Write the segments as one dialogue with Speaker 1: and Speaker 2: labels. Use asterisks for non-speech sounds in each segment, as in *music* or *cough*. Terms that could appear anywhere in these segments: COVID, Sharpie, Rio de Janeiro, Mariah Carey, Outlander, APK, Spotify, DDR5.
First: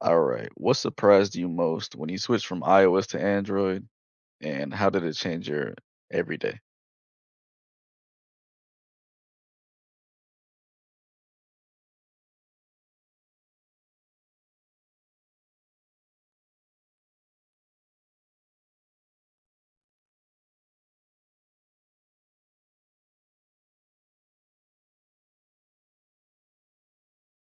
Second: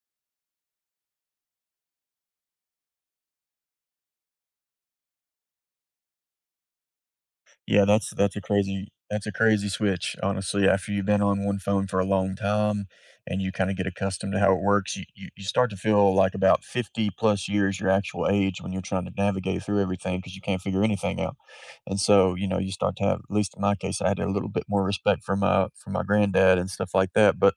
Speaker 1: All right. What surprised you most when you switched from iOS to Android, and how did it change your everyday?
Speaker 2: Yeah, that's a crazy switch, honestly. After you've been on one phone for a long time and you kind of get accustomed to how it works, you start to feel like about 50 plus years your actual age when you're trying to navigate through everything because you can't figure anything out. And so, you know, you start to have, at least in my case, I had a little bit more respect for my granddad and stuff like that. But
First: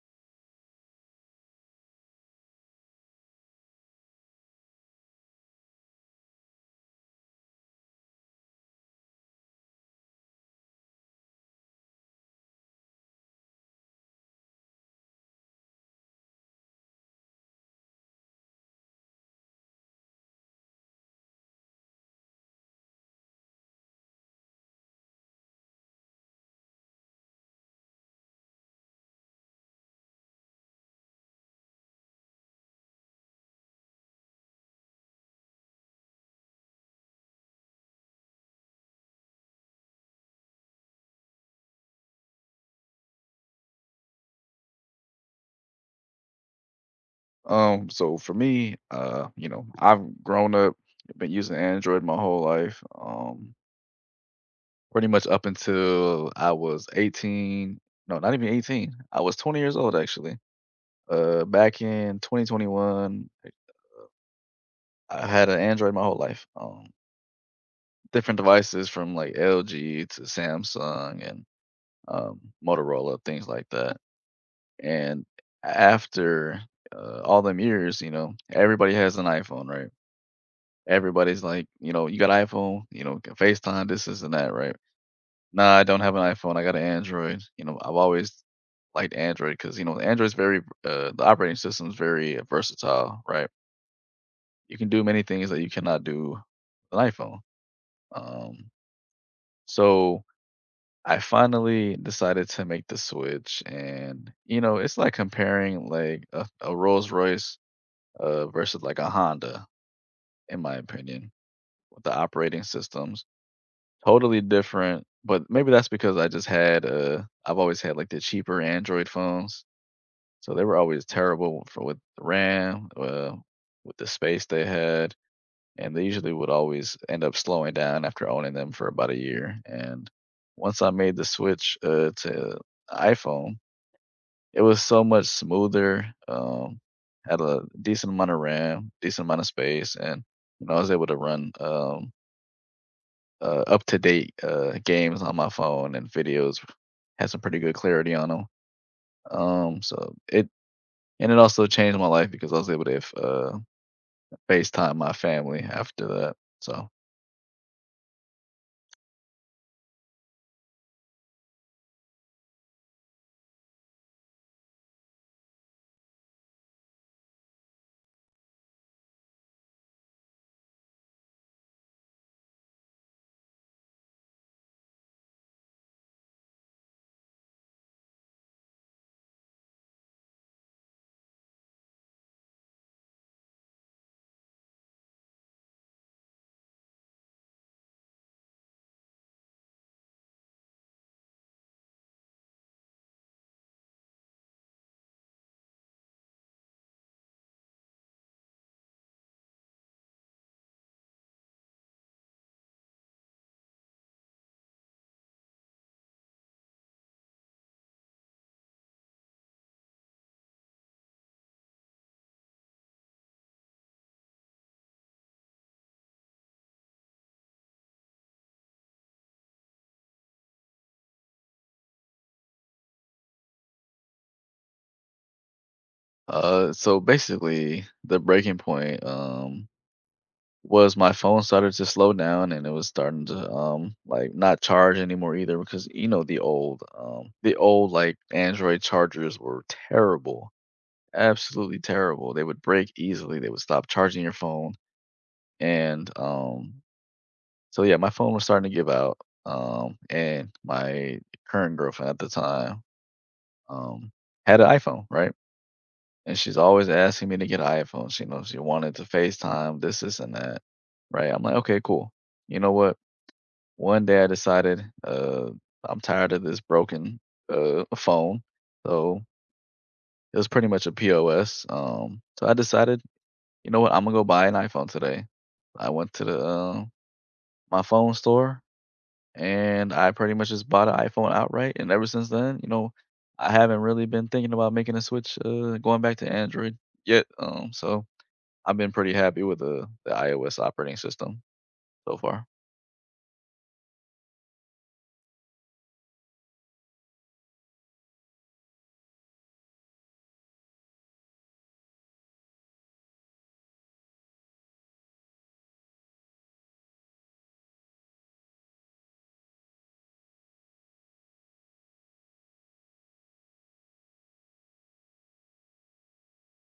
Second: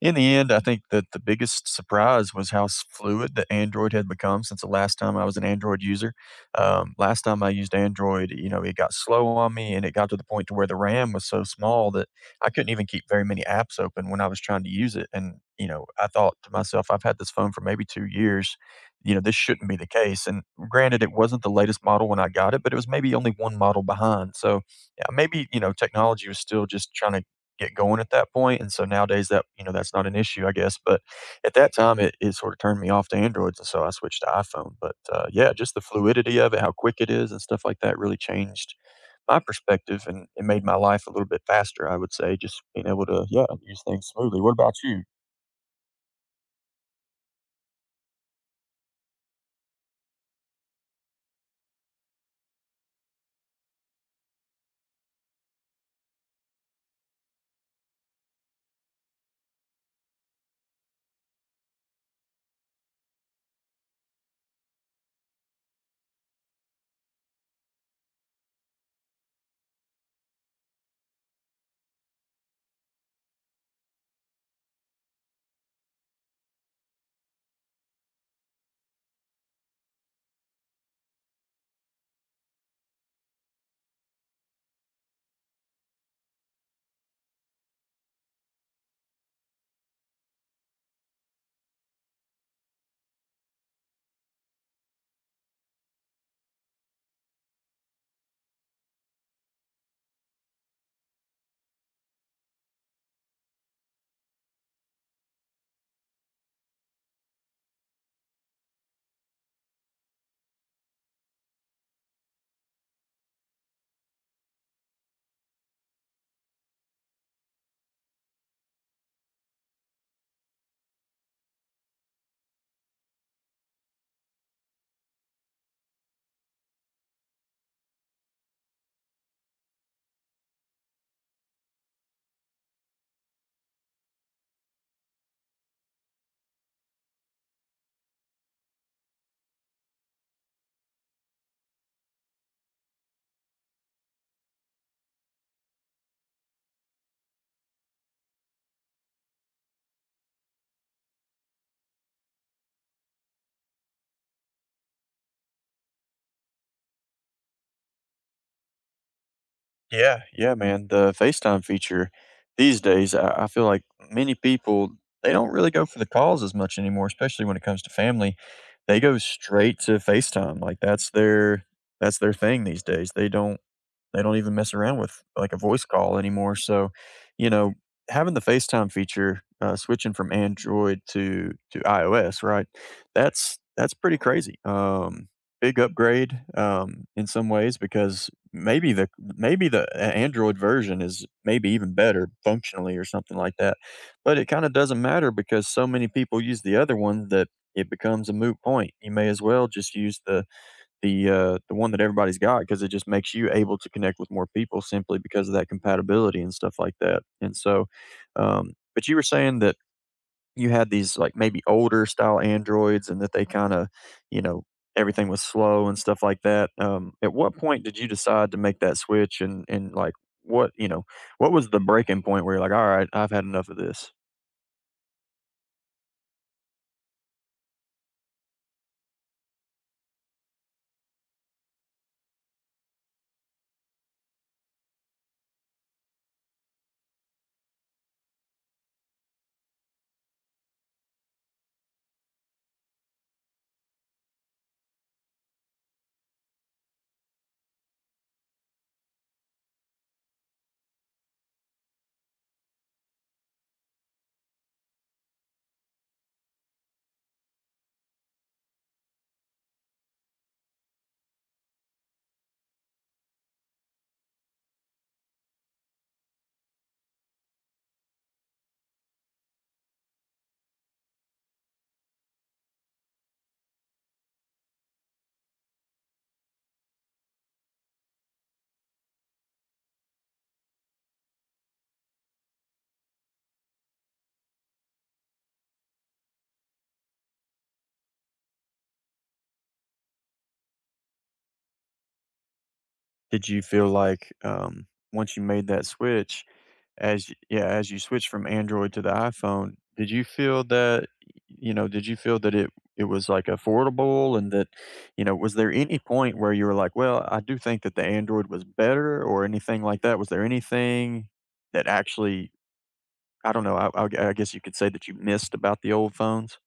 Speaker 2: in the end, I think that the biggest surprise was how fluid the Android had become since the last time I was an Android user. Last time I used Android, you know, it got slow on me, and it got to the point to where the RAM was so small that I couldn't even keep very many apps open when I was trying to use it. And you know, I thought to myself, I've had this phone for maybe 2 years. You know, this shouldn't be the case. And granted, it wasn't the latest model when I got it, but it was maybe only one model behind. So yeah, maybe you know, technology was still just trying to get going at that point, and so nowadays that you know, that's not an issue, I guess, but at that time, it sorta turned me off to Androids, and so I switched to iPhone, but, yeah, just the fluidity of it, how quick it is and stuff like that really changed my perspective, and it made my life a little bit faster, I would say, just being able to, yeah, use things smoothly. What about you?
Speaker 1: So for me, you know, I've grown up, been using Android my whole life. Pretty much up until I was 18. No, not even 18. I was 20 years old actually. Back in 2021, I had an Android my whole life. Different devices from like LG to Samsung and um, Motorola, things like that. And after all them years, you know, everybody has an iPhone, right? Everybody's like, you know, you got iPhone, you know, can FaceTime, this, and that, right? Nah, I don't have an iPhone. I got an Android. You know, I've always liked Android because, you know, Android's very, the operating system's very versatile, right? You can do many things that you cannot do with an iPhone. Um, so I finally decided to make the switch. And, you know, it's like comparing like a Rolls Royce versus like a Honda, in my opinion, with the operating systems. Totally different, but maybe that's because I just had I've always had like the cheaper Android phones, so they were always terrible for with the RAM, with the space they had, and they usually would always end up slowing down after owning them for about a year. And once I made the switch to iPhone, it was so much smoother, had a decent amount of RAM, decent amount of space, and, you know, I was able to run, up-to-date, games on my phone and videos, had some pretty good clarity on 'em. So it and it also changed my life because I was able to f FaceTime my family after that. So,
Speaker 2: Yeah, yeah, man. The FaceTime feature these days, I feel like many people they don't really go for the calls as much anymore, especially when it comes to family. They go straight to FaceTime. Like that's their thing these days. They don't even mess around with like a voice call anymore. So, you know, having the FaceTime feature, switching from Android to iOS, right? That's pretty crazy. Big upgrade in some ways because maybe the a Android version is maybe even better functionally or something like that, but it kinda doesn't matter because so many people use the other one that it becomes a moot point. You may as well just use the one that everybody's got because it just makes you able to connect with more people simply because of that compatibility and stuff like that, and so, but you were saying that you had these like maybe older style Androids and that they kind of, you know, everything was slow and stuff like that. At what point did you decide to make that switch and like what, you know, what was the breaking point where you're like, all right, I've had enough of this?
Speaker 1: so basically, the breaking point, was my phone started to slow down, and it was starting to like not charge anymore either, because you know the old like Android chargers were terrible, absolutely terrible. They would break easily. They would stop charging your phone. And um so yeah, my phone was starting to give out, and my current girlfriend at the time um had an iPhone, right? And she's always asking me to get an iPhone. She knows she wanted to FaceTime, this, and that. Right. I'm like, okay, cool. You know what? One day I decided, I'm tired of this broken, phone, so it was pretty much a POS, so I decided, "You know what? Imma go buy an iPhone today." I went to the, my phone store, and I pretty much just bought an iPhone outright, and ever since then, you know, I haven't really been thinking about making a switch, going back to Android yet, so I've been pretty happy with the iOS operating system so far.
Speaker 2: Did you feel like, once you made that switch, as y yeah, as you switched from Android to the iPhone, did you feel that you know, did you feel that it was, like, affordable and that you know, was there any point where you were like, "Well, I do think that the Android was better," or anything like that? Was there anything that actually I don't know, I guess you could say that you missed about the old phones?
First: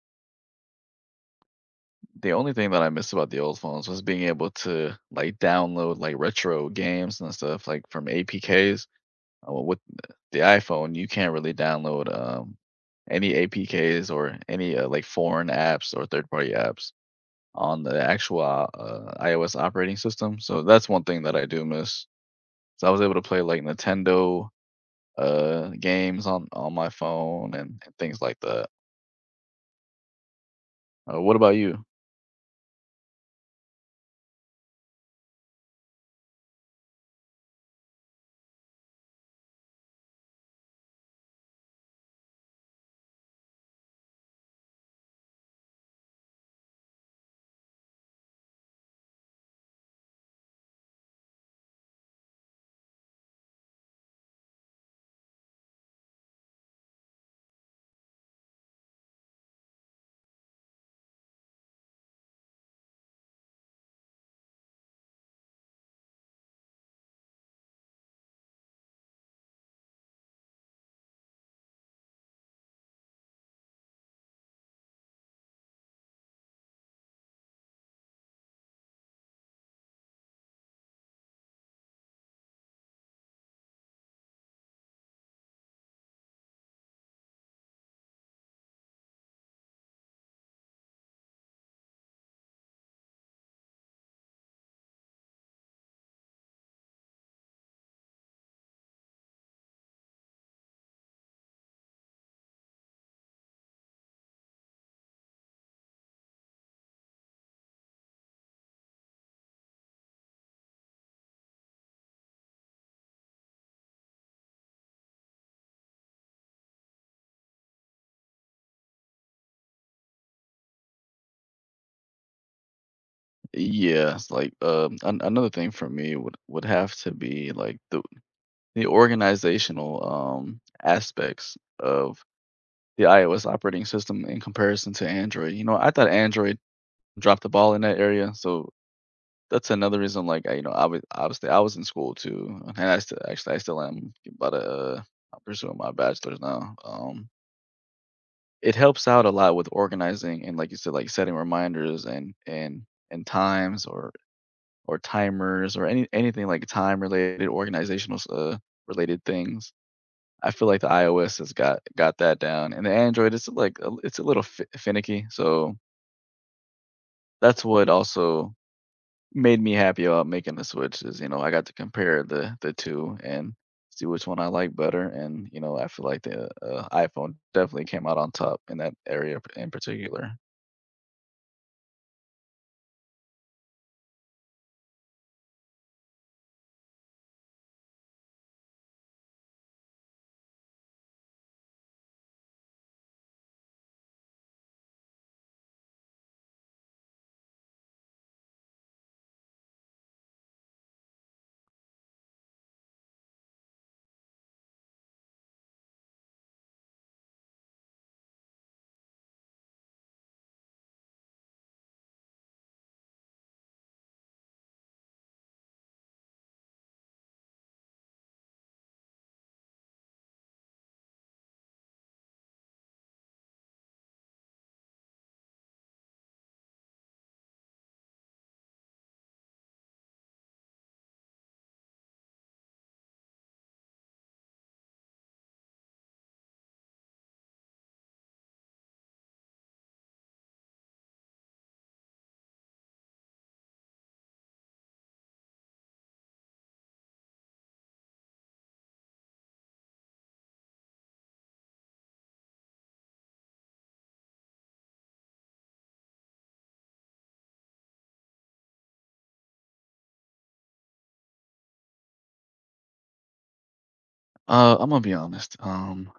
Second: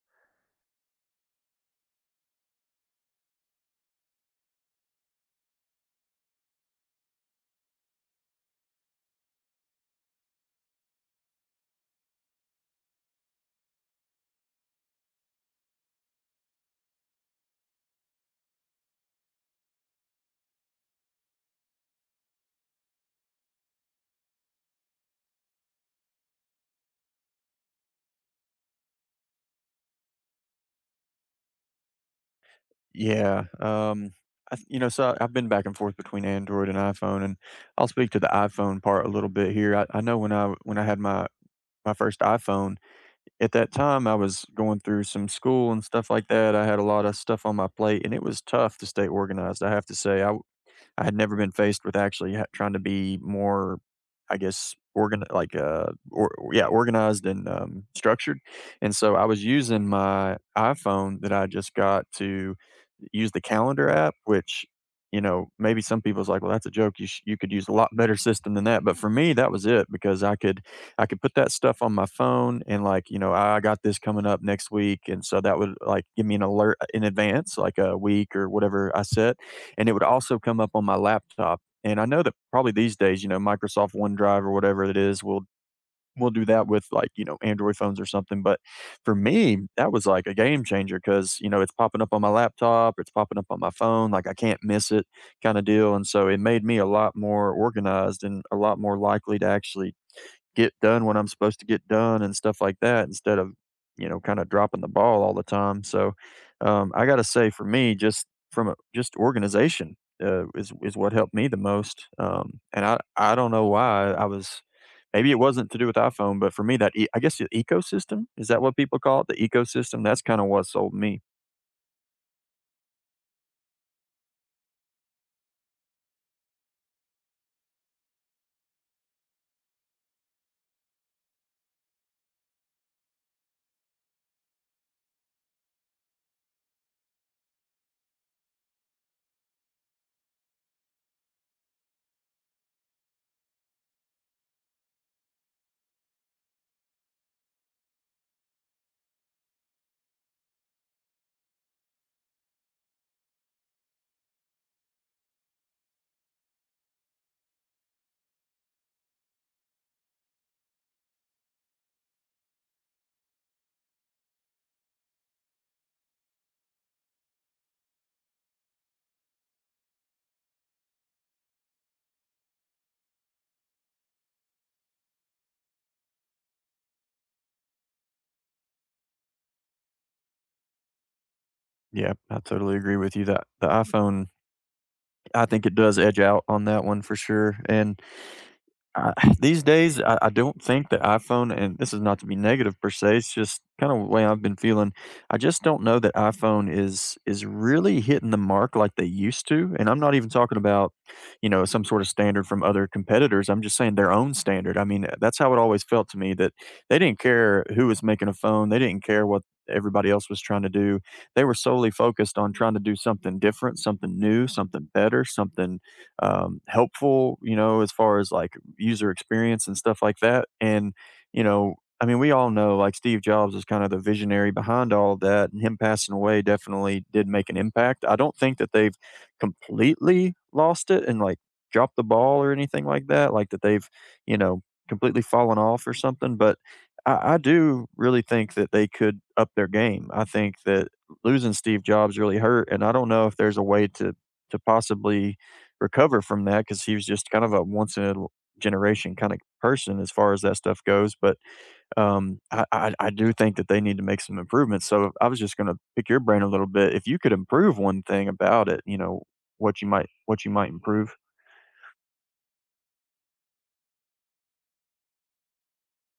Speaker 1: The only thing that I miss about the old phones was being able to, like, download, like, retro games and stuff, like, from APKs. Well, with the iPhone, you can't really download, any APKs or any, like, foreign apps or third-party apps on the actual, iOS operating system, so that's one thing that I do miss. So I was able to play, like, Nintendo, games on my phone and things like that. What about you?
Speaker 2: Yeah. I, you know, so I've been back and forth between Android and iPhone, and I'll speak to the iPhone part a little bit here. I know when I had my first iPhone, at that time I was going through some school and stuff like that. I had a lot of stuff on my plate, and it was tough to stay organized. I have to say, I had never been faced with actually trying to be more, I guess, organ like or yeah, organized and structured. And so I was using my iPhone that I just got to use the calendar app, which you know maybe some people's like, well, that's a joke. You could use a lot better system than that. But for me, that was it because I could put that stuff on my phone and like, you know, I got this coming up next week. And so that would like give me an alert in advance, like a week or whatever I set and it would also come up on my laptop. And I know that probably these days, you know, Microsoft OneDrive or whatever it is will do that with like, you know, Android phones or something, but for me, that was like a game changer because you know, it's popping up on my laptop, it's popping up on my phone, like I can't miss it kinda deal, and so it made me a lot more organized and a lot more likely to actually get done when I'm supposed to get done and stuff like that instead of, you know, kind of dropping the ball all the time. So, I got to say for me, just from a, just organization, is what helped me the most. And I don't know why I was, maybe it wasn't to do with iPhone, but for me that, I guess the ecosystem, is that what people call it? The ecosystem. That's kind of what sold me.
Speaker 1: Yeah, it's like, an another thing for me would have to be, like, the organizational, aspects of the iOS operating system in comparison to Android. You know, I thought Android dropped the ball in that area, so that's another reason. Like, I was obviously, I was in school too, and I still actually, I still am about to, I'm pursuing my bachelor's now. It helps out a lot with organizing and, like you said, like, setting reminders and times or timers or anything like time related, organizational related things. I feel like the iOS has got that down, and the Android is like it's a little finicky. So that's what also made me happy about making the switch is, you know, I got to compare the two and see which one I like better. And you know, I feel like the iPhone definitely came out on top in that area in particular.
Speaker 2: Yeah, I totally agree with you that the iPhone, I think it does edge out on that one for sure. And I *sighs* these days, I don't think the iPhone and this is not to be negative per se, it's just kinda the way I've been feeling. I just don't know that iPhone is really hitting the mark like they used to, and I'm not even talking about, you know, some sort of standard from other competitors, I'm just saying their own standard. I mean, that's how it always felt to me that they didn't care who was making a phone, they didn't care what everybody else was trying to do. They were solely focused on trying to do something different, something new, something better, something, helpful, you know, as far as, like, user experience and stuff like that. And, you know, I mean, we all know like Steve Jobs is kind of the visionary behind all of that, and him passing away definitely did make an impact. I don't think that they've completely lost it and like dropped the ball or anything like that they've, you know, completely fallen off or something. But I do really think that they could up their game. I think that losing Steve Jobs really hurt, and I don't know if there's a way to possibly recover from that because he was just kind of a once in a generation kind of person as far as that stuff goes. But I do think that they need to make some improvements. So I was just going to pick your brain a little bit. If you could improve one thing about it, you know, what you might improve.
Speaker 1: I'm gonna be honest. Um,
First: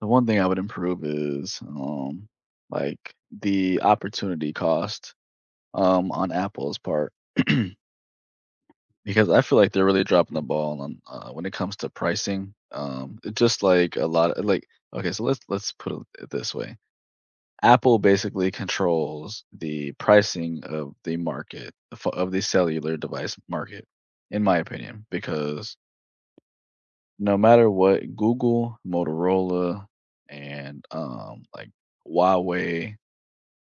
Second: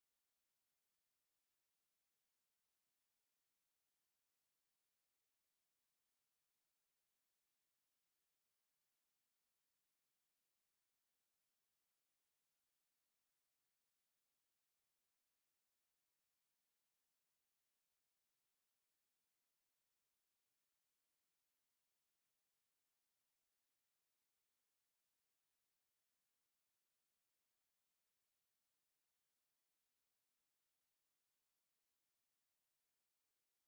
Speaker 1: The one thing I would improve is, like, the opportunity cost, on Apple's part, *clears throat* because I feel like they're really dropping the ball on, when it comes to pricing. It just like a lot of like okay, so let's put it this way. Apple basically controls the pricing of the market, of the cellular device market, in my opinion, because no matter what Google, Motorola, and, Huawei,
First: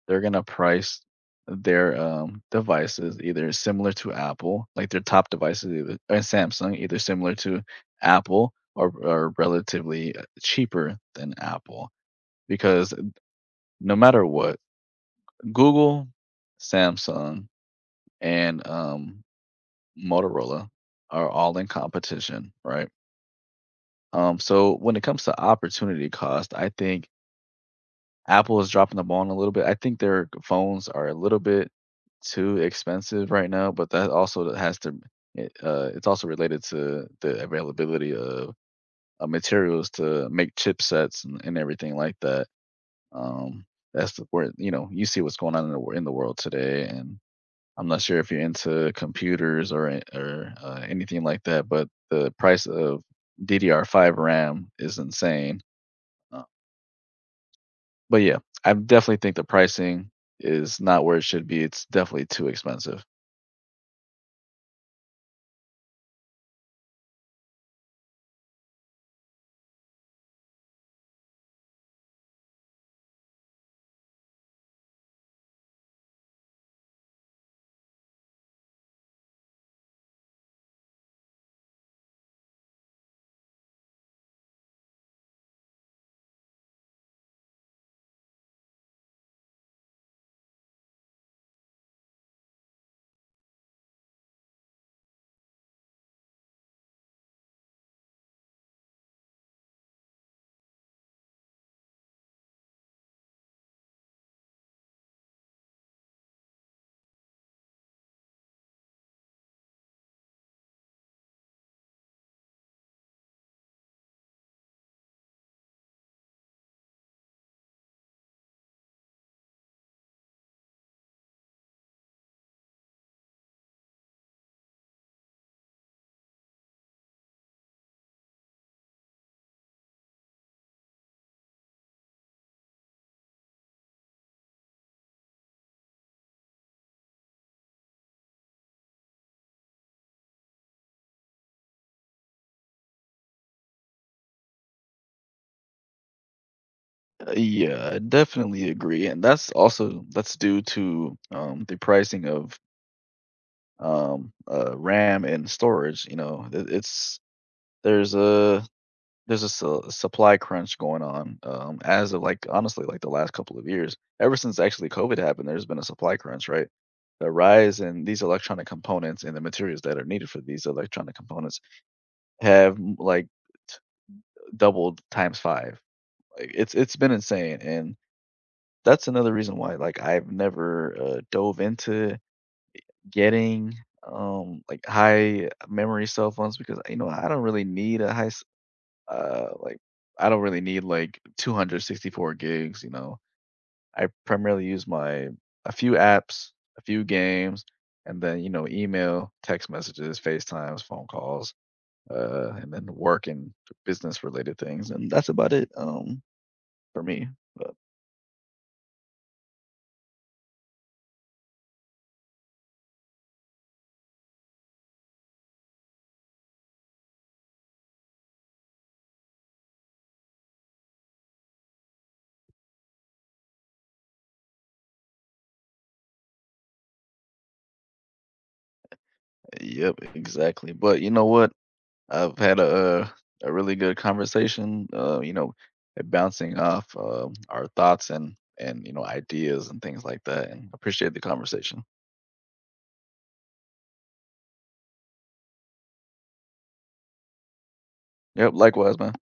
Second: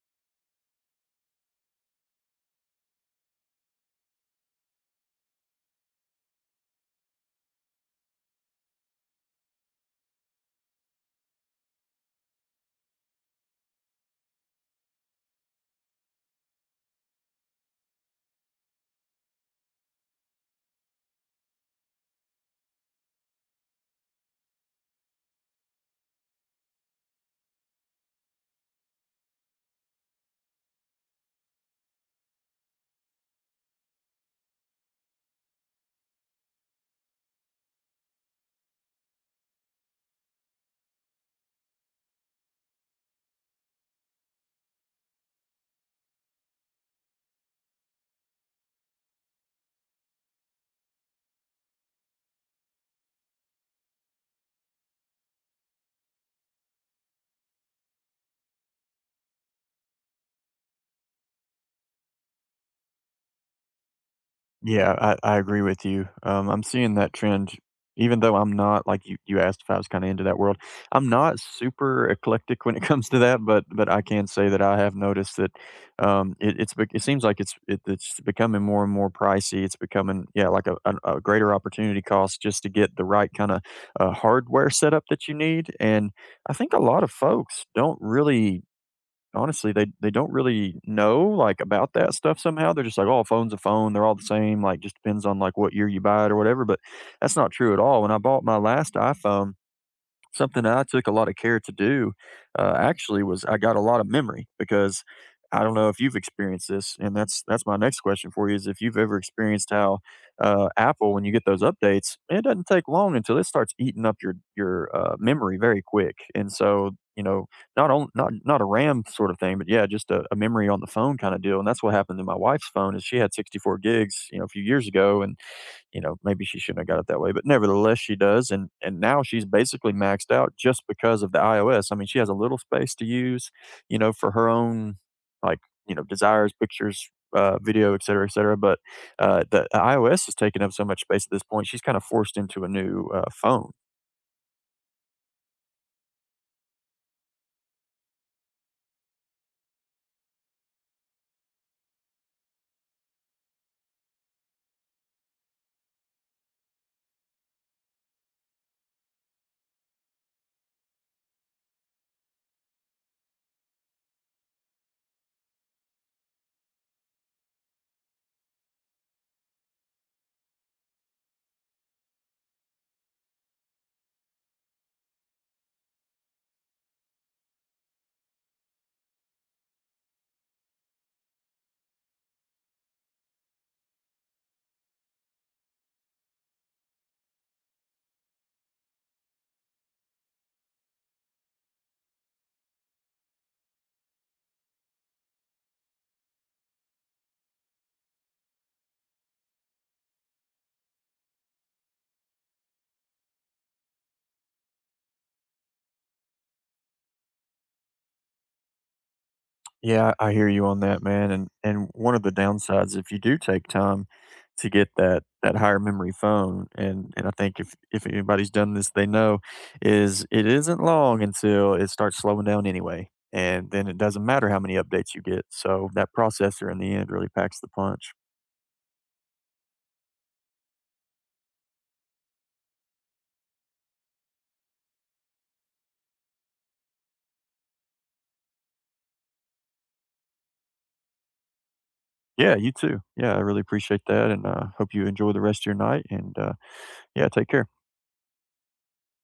Speaker 1: they're gonna price their, devices either similar to Apple, like their top devices either, and Samsung, either similar to Apple or relatively, cheaper than Apple, because no matter what, Google, Samsung, and, Motorola are all in competition, right? So when it comes to opportunity cost, I think Apple is dropping the ball on a little bit. I think their phones are a little bit too expensive right now, but that also has to it's also related to the availability of, materials to make chipsets and, everything like that. Um, that's where you know you see what's going on in the in the world today, and I'm not sure if you're into computers or anything like that, but the price of DDR5 RAM is insane. But yeah, I definitely think the pricing is not where it should be. It's definitely too expensive.
Speaker 2: Yeah, I agree with you. I'm seeing that trend, even though I'm not like you asked if I was kind of into that world. I'm not super eclectic when it *laughs* comes to that, but I can say that I have noticed that it's it seems like it's becoming more and more pricey. It's becoming yeah like a greater opportunity cost just to get the right kind of hardware setup that you need. And I think a lot of folks don't really honestly, they don't really know, like, about that stuff somehow, they're just like, "Oh, a phone's a phone, they're all the same, like, just depends on, like, what year you buy it or whatever," but that's not true at all. When I bought my last iPhone something that I took a lot of care to do, actually was I got a lot of memory because I don't know if you've experienced this, and that's my next question for you is if you've ever experienced how Apple, when you get those updates, it doesn't take long until it starts eating up your memory very quick, and so you know not on not a RAM sort of thing, but yeah, just a memory on the phone kind of deal, and that's what happened to my wife's phone is she had 64 gigs, you know, a few years ago, and you know, maybe she shouldn't have got it that way, but nevertheless, she does, and now she's basically maxed out just because of the iOS. I mean, she has a little space to use, you know, for her own, like, you know, desires, pictures, video, et cetera, but, the iOS is taking up so much space at this point, she's kinda forced into a new, phone.
Speaker 1: Yeah, I definitely agree, and that's also that's due to the pricing of RAM and storage. You know, it's there's a there's a supply crunch going on, as of like honestly like the last couple of years. Ever since actually COVID happened, there's been a supply crunch, right? The rise in these electronic components and the materials that are needed for these electronic components have doubled times 5. Like, it's been insane. And that's another reason why, like, I've never, dove into getting, high memory cell phones, because, you know, I don't really need a uh, like, I don't really need, like, 264 gigs, you know? I primarily use my a few apps, a few games, and then, you know, email, text messages, FaceTimes, phone calls, and then work and business related things, and that's about it, for me. But
Speaker 2: Yeah, I hear you on that, man, and one of the downsides, if you do take time to get that higher memory phone, and I think if anybody's done this, they know, is it isn't long until it starts slowing down anyway, and then it doesn't matter how many updates you get, so that processor in the end really packs the punch.
Speaker 1: yep, exactly. But you know what? I've had a really good conversation. You know, and bouncing off our thoughts and you know ideas and things like that. And appreciate the conversation.
Speaker 2: Yeah, you too. Yeah, I really appreciate that, and, hope you enjoy the rest of your night, and, yeah, take care.
Speaker 1: Yep, likewise, man.